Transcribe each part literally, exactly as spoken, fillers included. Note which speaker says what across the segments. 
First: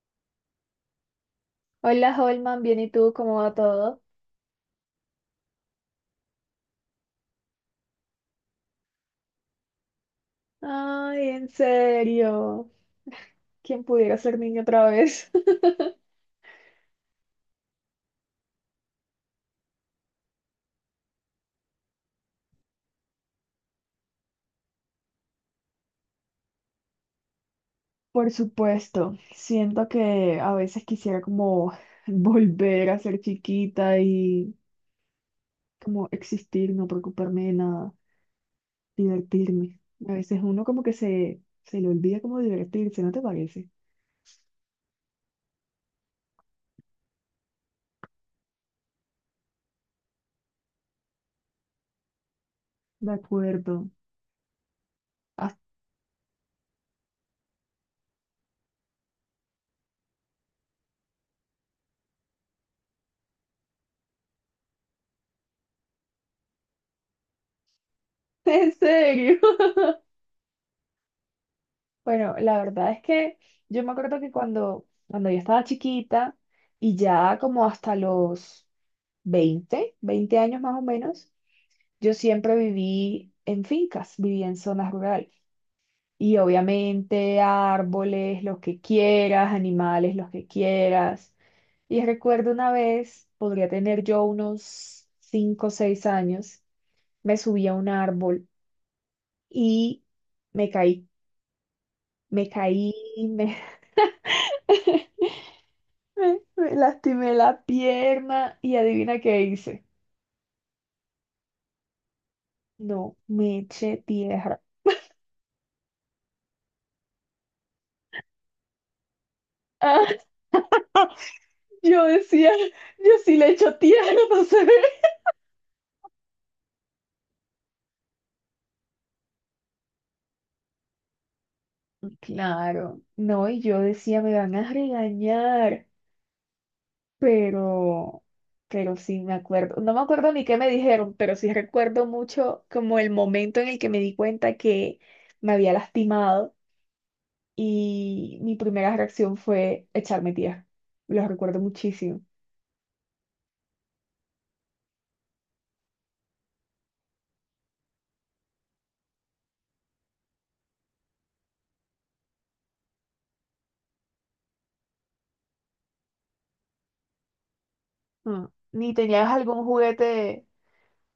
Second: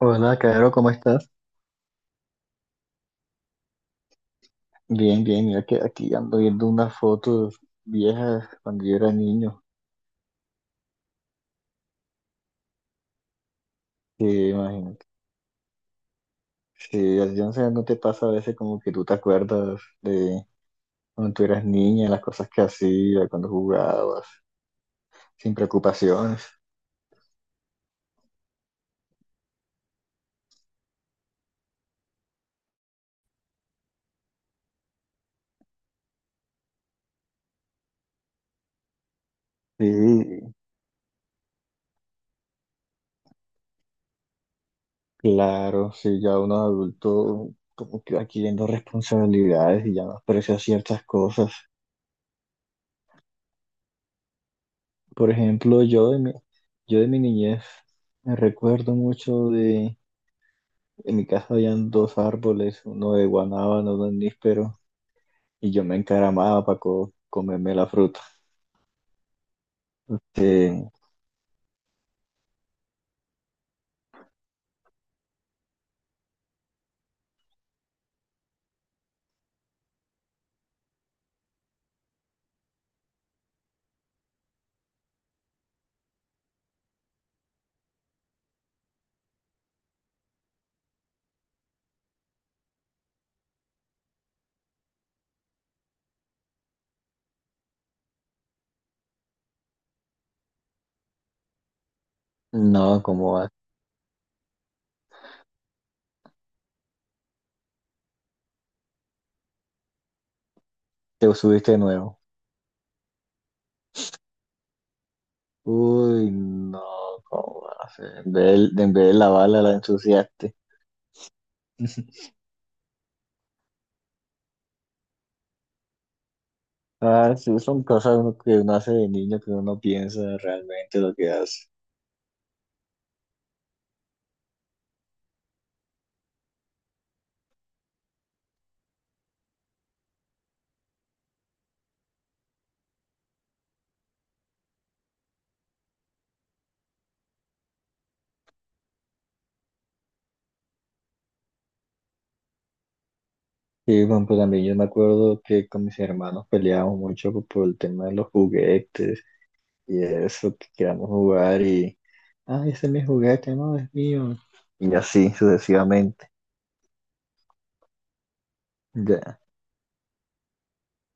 Speaker 1: Hola, Caro, ¿cómo estás?
Speaker 2: Hola Holman, bien, ¿y tú? ¿Cómo va todo?
Speaker 1: Bien, bien, mira que aquí ando viendo unas fotos viejas cuando yo era niño.
Speaker 2: Ay, en serio. ¿Quién pudiera
Speaker 1: Que
Speaker 2: ser niño otra
Speaker 1: imagínate.
Speaker 2: vez?
Speaker 1: Sí, así, no sé, no te pasa a veces como que tú te acuerdas de cuando tú eras niña, las cosas que hacías, cuando jugabas, sin preocupaciones.
Speaker 2: Por supuesto, siento que a veces quisiera como volver a ser chiquita y como existir, no preocuparme de nada, divertirme. A veces
Speaker 1: Sí,
Speaker 2: uno como que se, se le olvida como divertirse, ¿no te parece?
Speaker 1: claro, sí, ya uno adulto como que va adquiriendo responsabilidades y ya no aprecia ciertas cosas.
Speaker 2: De acuerdo.
Speaker 1: Por
Speaker 2: Ah,
Speaker 1: ejemplo, yo de mi, yo de mi niñez me recuerdo mucho de en mi casa habían dos árboles, uno de guanábano, uno de níspero, y yo me encaramaba para comerme la fruta.
Speaker 2: ¿en serio?
Speaker 1: Eh,
Speaker 2: Bueno, la verdad es que yo me acuerdo que cuando, cuando yo estaba chiquita y ya como hasta los veinte veinte años más o menos, yo siempre viví en fincas, viví en zonas rurales. Y obviamente árboles, los que quieras, animales, los que quieras. Y recuerdo una vez, podría tener yo unos cinco o seis años, me subí a un árbol y me caí. Me caí,
Speaker 1: no, ¿cómo
Speaker 2: me
Speaker 1: va?
Speaker 2: Me, me lastimé la pierna y adivina qué hice.
Speaker 1: Te subiste de nuevo.
Speaker 2: No, me eché tierra.
Speaker 1: Uy, no, ¿cómo va a ser? En vez de, en vez de lavarla, la
Speaker 2: Ah,
Speaker 1: ensuciaste.
Speaker 2: yo decía, yo sí le echo tierra, no se ve.
Speaker 1: Ah, sí, son cosas uno- que uno hace de niño que uno no piensa realmente lo que hace.
Speaker 2: Claro, no, y yo decía, me van a regañar, pero, pero sí me acuerdo, no me acuerdo ni qué me dijeron, pero sí recuerdo mucho como el momento en el que me di cuenta que me había lastimado y mi primera reacción fue echarme tierra. Lo recuerdo muchísimo.
Speaker 1: Sí, bueno, pues también yo me acuerdo que con mis hermanos peleábamos mucho por el tema de los juguetes. Y eso, que queramos jugar y, ah, ese es mi juguete, no, es mío. Y así sucesivamente.
Speaker 2: Mm. ¿Ni tenías
Speaker 1: Ya.
Speaker 2: algún juguete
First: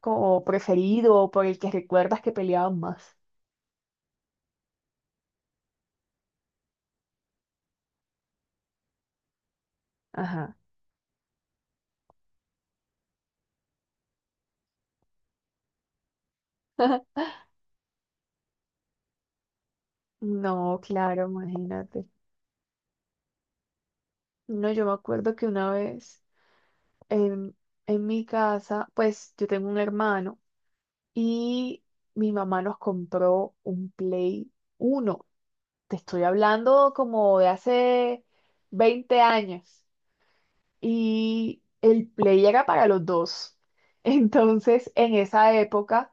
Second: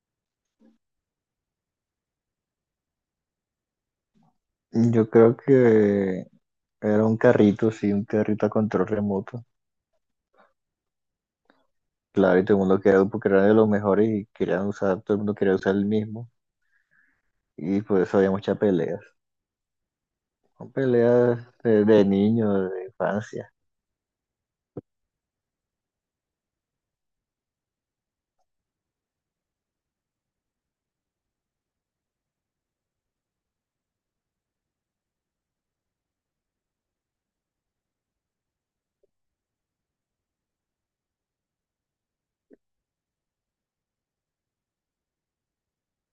Speaker 2: como preferido o por el que recuerdas que peleaban más?
Speaker 1: Yo creo que era un carrito, sí, un carrito a control remoto.
Speaker 2: Ajá.
Speaker 1: Claro, y todo el mundo quería, porque era de los mejores y querían usar, todo el mundo quería usar el mismo. Y por eso había muchas peleas. Son
Speaker 2: No, claro,
Speaker 1: peleas de, de
Speaker 2: imagínate.
Speaker 1: niños, de infancia.
Speaker 2: No, yo me acuerdo que una vez en, en mi casa, pues yo tengo un hermano y mi mamá nos compró un Play uno. Te estoy hablando como de hace veinte años. Y el Play era para los dos. Entonces, en esa época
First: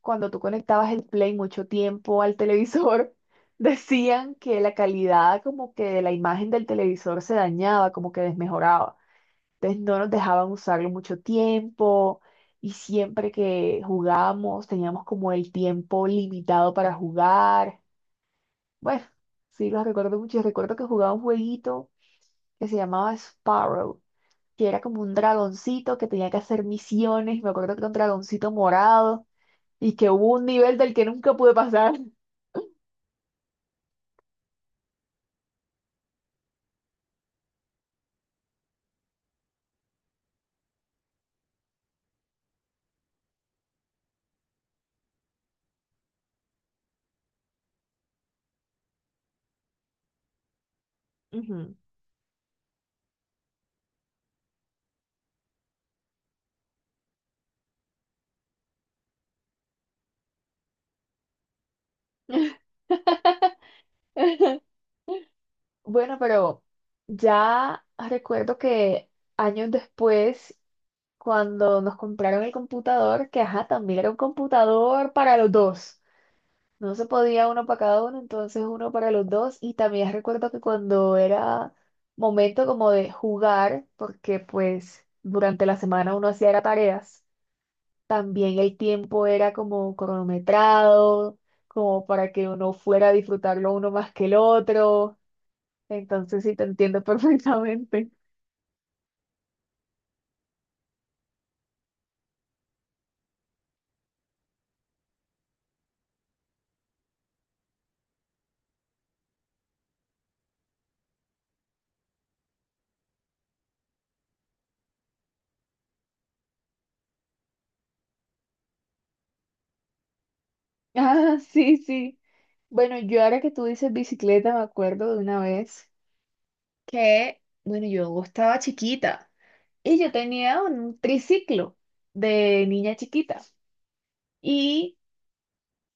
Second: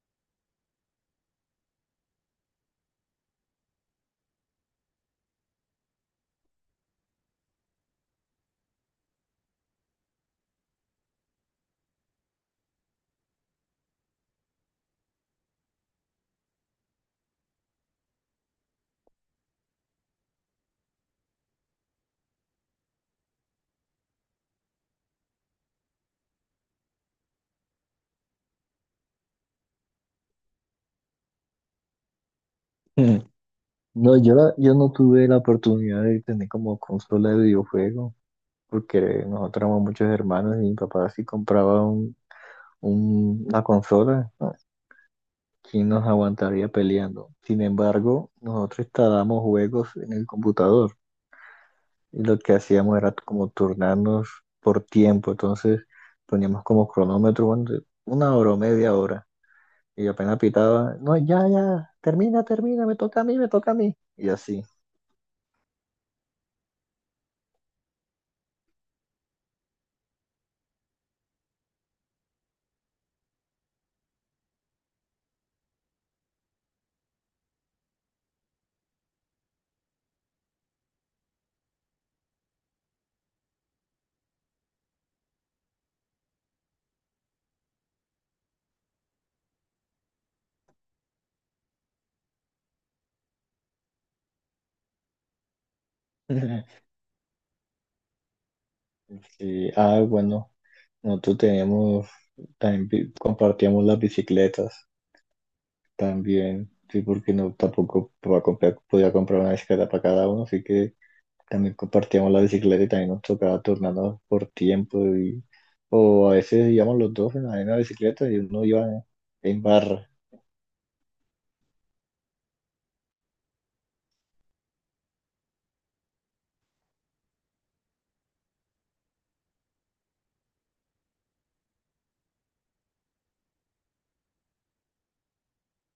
Speaker 2: cuando tú conectabas el Play mucho tiempo al televisor, decían que la calidad como que de la imagen del televisor se dañaba, como que desmejoraba. Entonces no nos dejaban usarlo mucho tiempo y siempre que jugábamos teníamos como el tiempo limitado para jugar. Bueno, sí, los recuerdo mucho. Yo recuerdo que jugaba un jueguito que se llamaba Sparrow que era como un dragoncito que tenía que hacer misiones. Me acuerdo que era un dragoncito morado y que hubo un nivel del que nunca pude pasar.
Speaker 1: Mm. No, yo, la- yo no tuve la oportunidad de tener como consola de videojuego, porque nosotros éramos muchos hermanos y mi papá sí compraba un- una consola, ¿no? ¿Quién nos aguantaría peleando? Sin embargo, nosotros instalábamos juegos en el computador
Speaker 2: Ujú.
Speaker 1: y lo que hacíamos era como turnarnos por tiempo. Entonces poníamos como cronómetro, bueno, de una hora o media hora. Y apenas pitaba, no, ya, ya, termina, termina, me toca a mí, me toca a mí. Y así.
Speaker 2: Bueno, pero ya recuerdo que años después, cuando nos compraron el computador, que ajá, también era un computador para los dos. No se podía uno para cada uno, entonces uno para los dos. Y también recuerdo que cuando era momento como de jugar, porque pues durante la semana uno hacía era tareas, también el tiempo era como cronometrado, como para que uno fuera a disfrutarlo uno más que el otro. Entonces sí te entiendo perfectamente.
Speaker 1: Sí, ah, bueno, nosotros teníamos, también pi- compartíamos las bicicletas. También, sí, porque no tampoco podía comprar, podía comprar una bicicleta para cada uno, así que también compartíamos la bicicleta y también nos tocaba turnarnos por tiempo y, o a veces íbamos los dos en la misma bicicleta y uno iba en, en barra.
Speaker 2: Ah, sí, sí. Bueno, yo ahora que tú dices bicicleta, me acuerdo de una vez que, bueno, yo estaba chiquita. Y yo tenía un triciclo de niña chiquita. Y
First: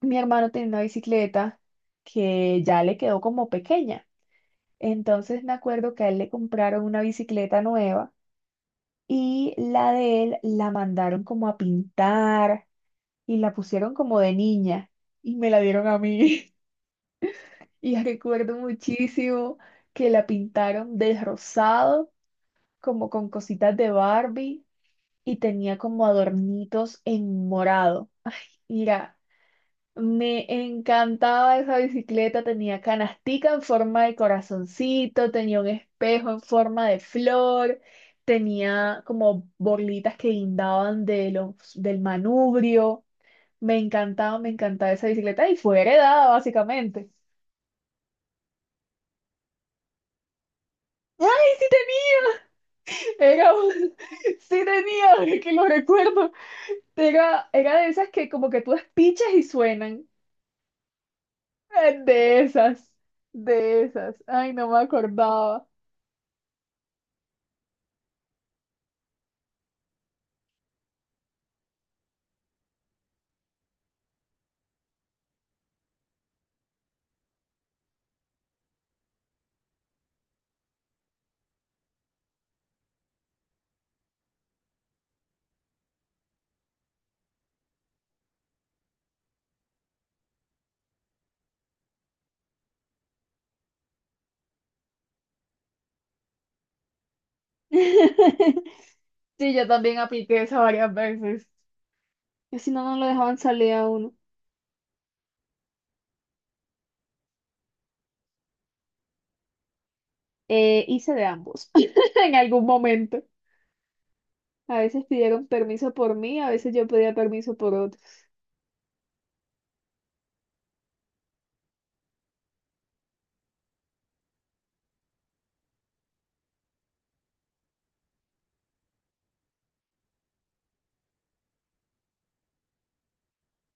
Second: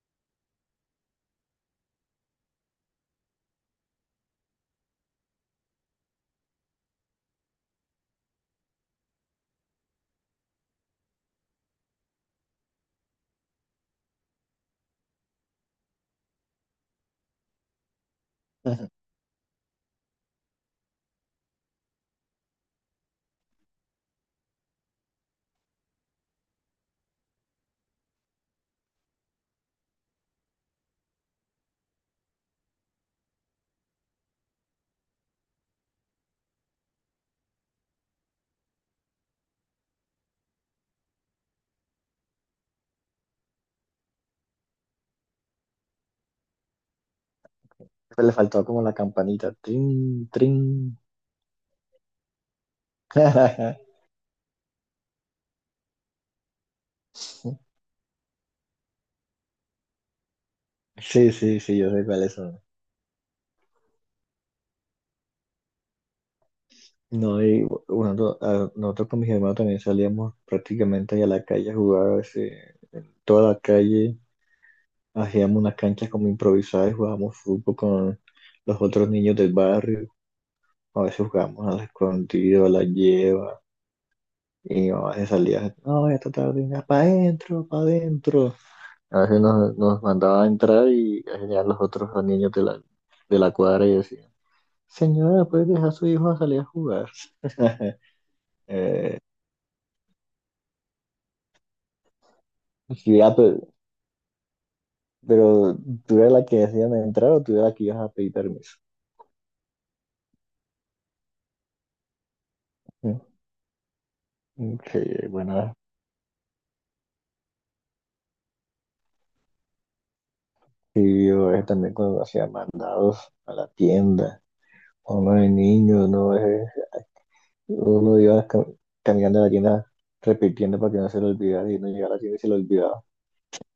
Speaker 2: mi hermano tenía una bicicleta que ya le quedó como pequeña. Entonces me acuerdo que a él le compraron una bicicleta nueva y la de él la mandaron como a pintar y la pusieron como de niña y me la dieron a mí. Y recuerdo muchísimo que la pintaron de rosado, como con cositas de Barbie y tenía como adornitos en morado. Mira, me encantaba esa bicicleta, tenía canastica en forma de corazoncito, tenía un espejo en forma de flor, tenía como bolitas que guindaban de los, del manubrio. Me encantaba, me encantaba esa bicicleta y fue heredada básicamente.
Speaker 1: Pues le faltaba como la campanita, trin, trin.
Speaker 2: ¡Ay, sí tenía! Era un- sí tenía, ahora que lo recuerdo. Era, era de esas que como que tú despichas y suenan.
Speaker 1: Sí, sí, sí, yo
Speaker 2: Eh,
Speaker 1: sé cuáles
Speaker 2: De
Speaker 1: son.
Speaker 2: esas, de esas. Ay, no me acordaba.
Speaker 1: No, y bueno, no- a- nosotros con mis hermanos también salíamos prácticamente ahí a la calle a jugar, a toda la calle. Hacíamos una cancha como improvisada y jugábamos fútbol con los otros niños del barrio. A veces jugábamos al escondido, a la lleva. Y mi mamá se salía, no, esta tarde, venga, para adentro, para adentro. A veces nos, nos mandaba a entrar y a los otros niños de la, de la cuadra y decían, señora, ¿puede dejar a su hijo a salir a jugar? Eh,
Speaker 2: Sí, yo también apliqué eso varias veces. Que si no, no lo
Speaker 1: sí, ah,
Speaker 2: dejaban salir
Speaker 1: pero,
Speaker 2: a uno.
Speaker 1: pero tú eras la que decían entrar o tú eras la que ibas a pedir permiso.
Speaker 2: Eh, hice de ambos en algún
Speaker 1: Mm,
Speaker 2: momento. A veces
Speaker 1: ok,
Speaker 2: pidieron
Speaker 1: bueno,
Speaker 2: permiso por mí, a veces yo pedía permiso por otros.
Speaker 1: sí, yo eh, también cuando hacía mandados a la tienda, uno de niño, uno, es uno iba ca- caminando a la tienda repitiendo para que no se lo olvidara y no llegaba a la tienda y se lo olvidaba.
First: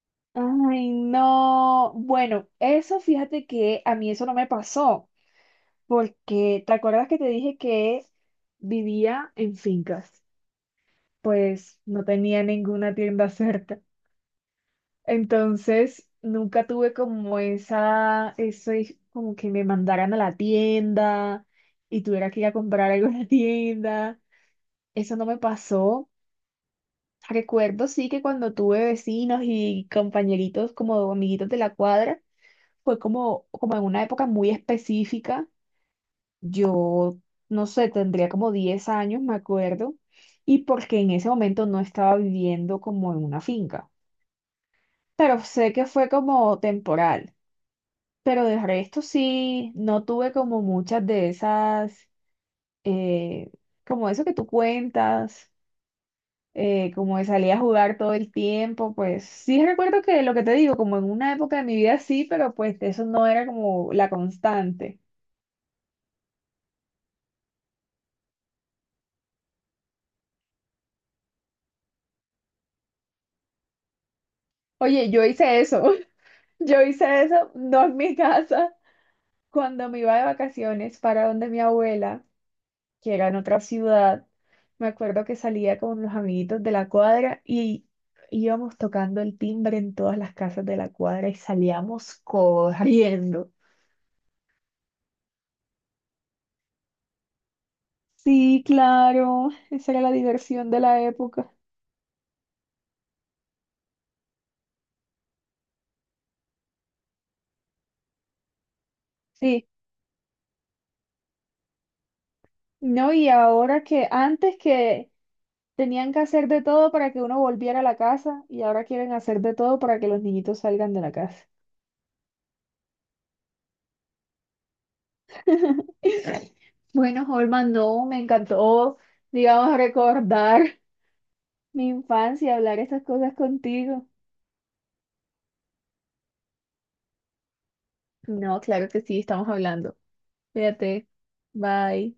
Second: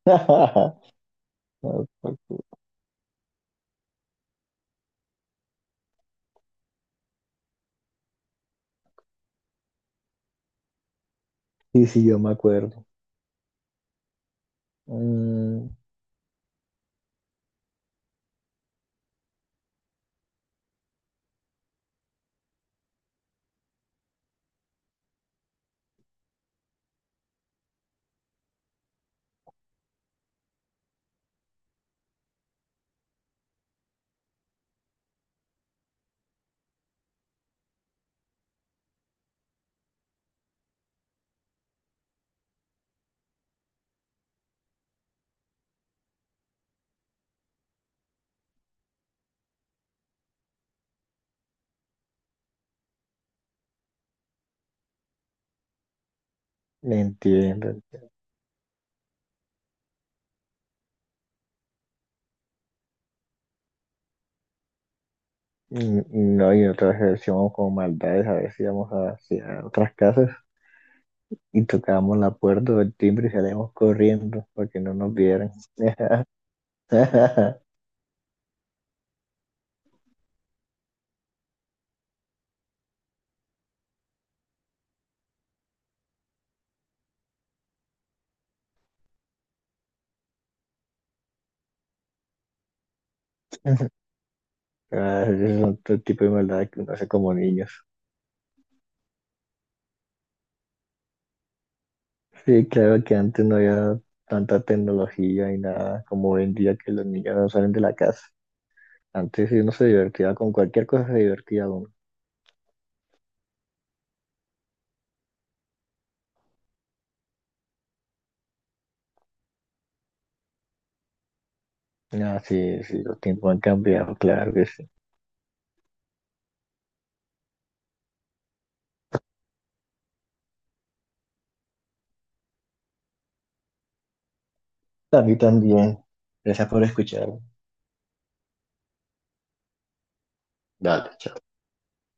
Speaker 2: Ay, no. Bueno, eso fíjate que a mí eso no me pasó, porque ¿te acuerdas que te dije que vivía en fincas? Pues
Speaker 1: Y
Speaker 2: no
Speaker 1: sí, yo me
Speaker 2: tenía
Speaker 1: acuerdo.
Speaker 2: ninguna tienda cerca.
Speaker 1: Mm,
Speaker 2: Entonces, nunca tuve como esa, eso es como que me mandaran a la tienda y tuviera que ir a comprar algo en la tienda. Eso no me pasó. Recuerdo sí que cuando tuve vecinos y compañeritos como amiguitos de la cuadra, fue como, como en una época muy específica. Yo, no sé, tendría como diez años, me acuerdo, y porque en ese momento no estaba viviendo como en una finca, pero sé que fue como temporal. Pero del resto sí, no tuve como muchas de esas, eh, como eso que tú cuentas, eh, como de salir a
Speaker 1: entiendo.
Speaker 2: jugar
Speaker 1: Entiendo.
Speaker 2: todo el tiempo, pues sí recuerdo que lo que te digo, como en una época de mi vida sí, pero pues eso no era como la constante.
Speaker 1: Mm, no, y otra vez hacíamos como maldades, a veces íbamos hacia otras casas y tocábamos la puerta o el timbre y salíamos corriendo para que no
Speaker 2: Oye,
Speaker 1: nos
Speaker 2: yo
Speaker 1: vieran.
Speaker 2: hice eso, yo hice eso, no en mi casa, cuando me iba de vacaciones para donde mi abuela, que era en otra ciudad. Me acuerdo que salía con los amiguitos de la cuadra y íbamos tocando el timbre en todas las casas de la cuadra y salíamos corriendo.
Speaker 1: Ah, ese es otro tipo de maldad que uno hace como niños.
Speaker 2: Sí, claro, esa era la diversión de la época.
Speaker 1: Sí, claro que antes no había tanta tecnología y nada como hoy en día que los niños no salen de la casa. Antes sí
Speaker 2: Sí,
Speaker 1: uno se divertía con cualquier cosa, se divertía uno.
Speaker 2: no, y ahora que antes que tenían que hacer de todo para que uno volviera a la casa y ahora quieren hacer de todo para que los niñitos salgan de la casa.
Speaker 1: Ah, sí, sí, los tiempos han cambiado, claro que sí.
Speaker 2: Bueno, Holman, no, me encantó, digamos, recordar. Mi infancia, hablar estas cosas contigo.
Speaker 1: A mí también. Gracias por escuchar.
Speaker 2: No, claro que sí, estamos hablando. Fíjate.
Speaker 1: Dale, chao.
Speaker 2: Bye.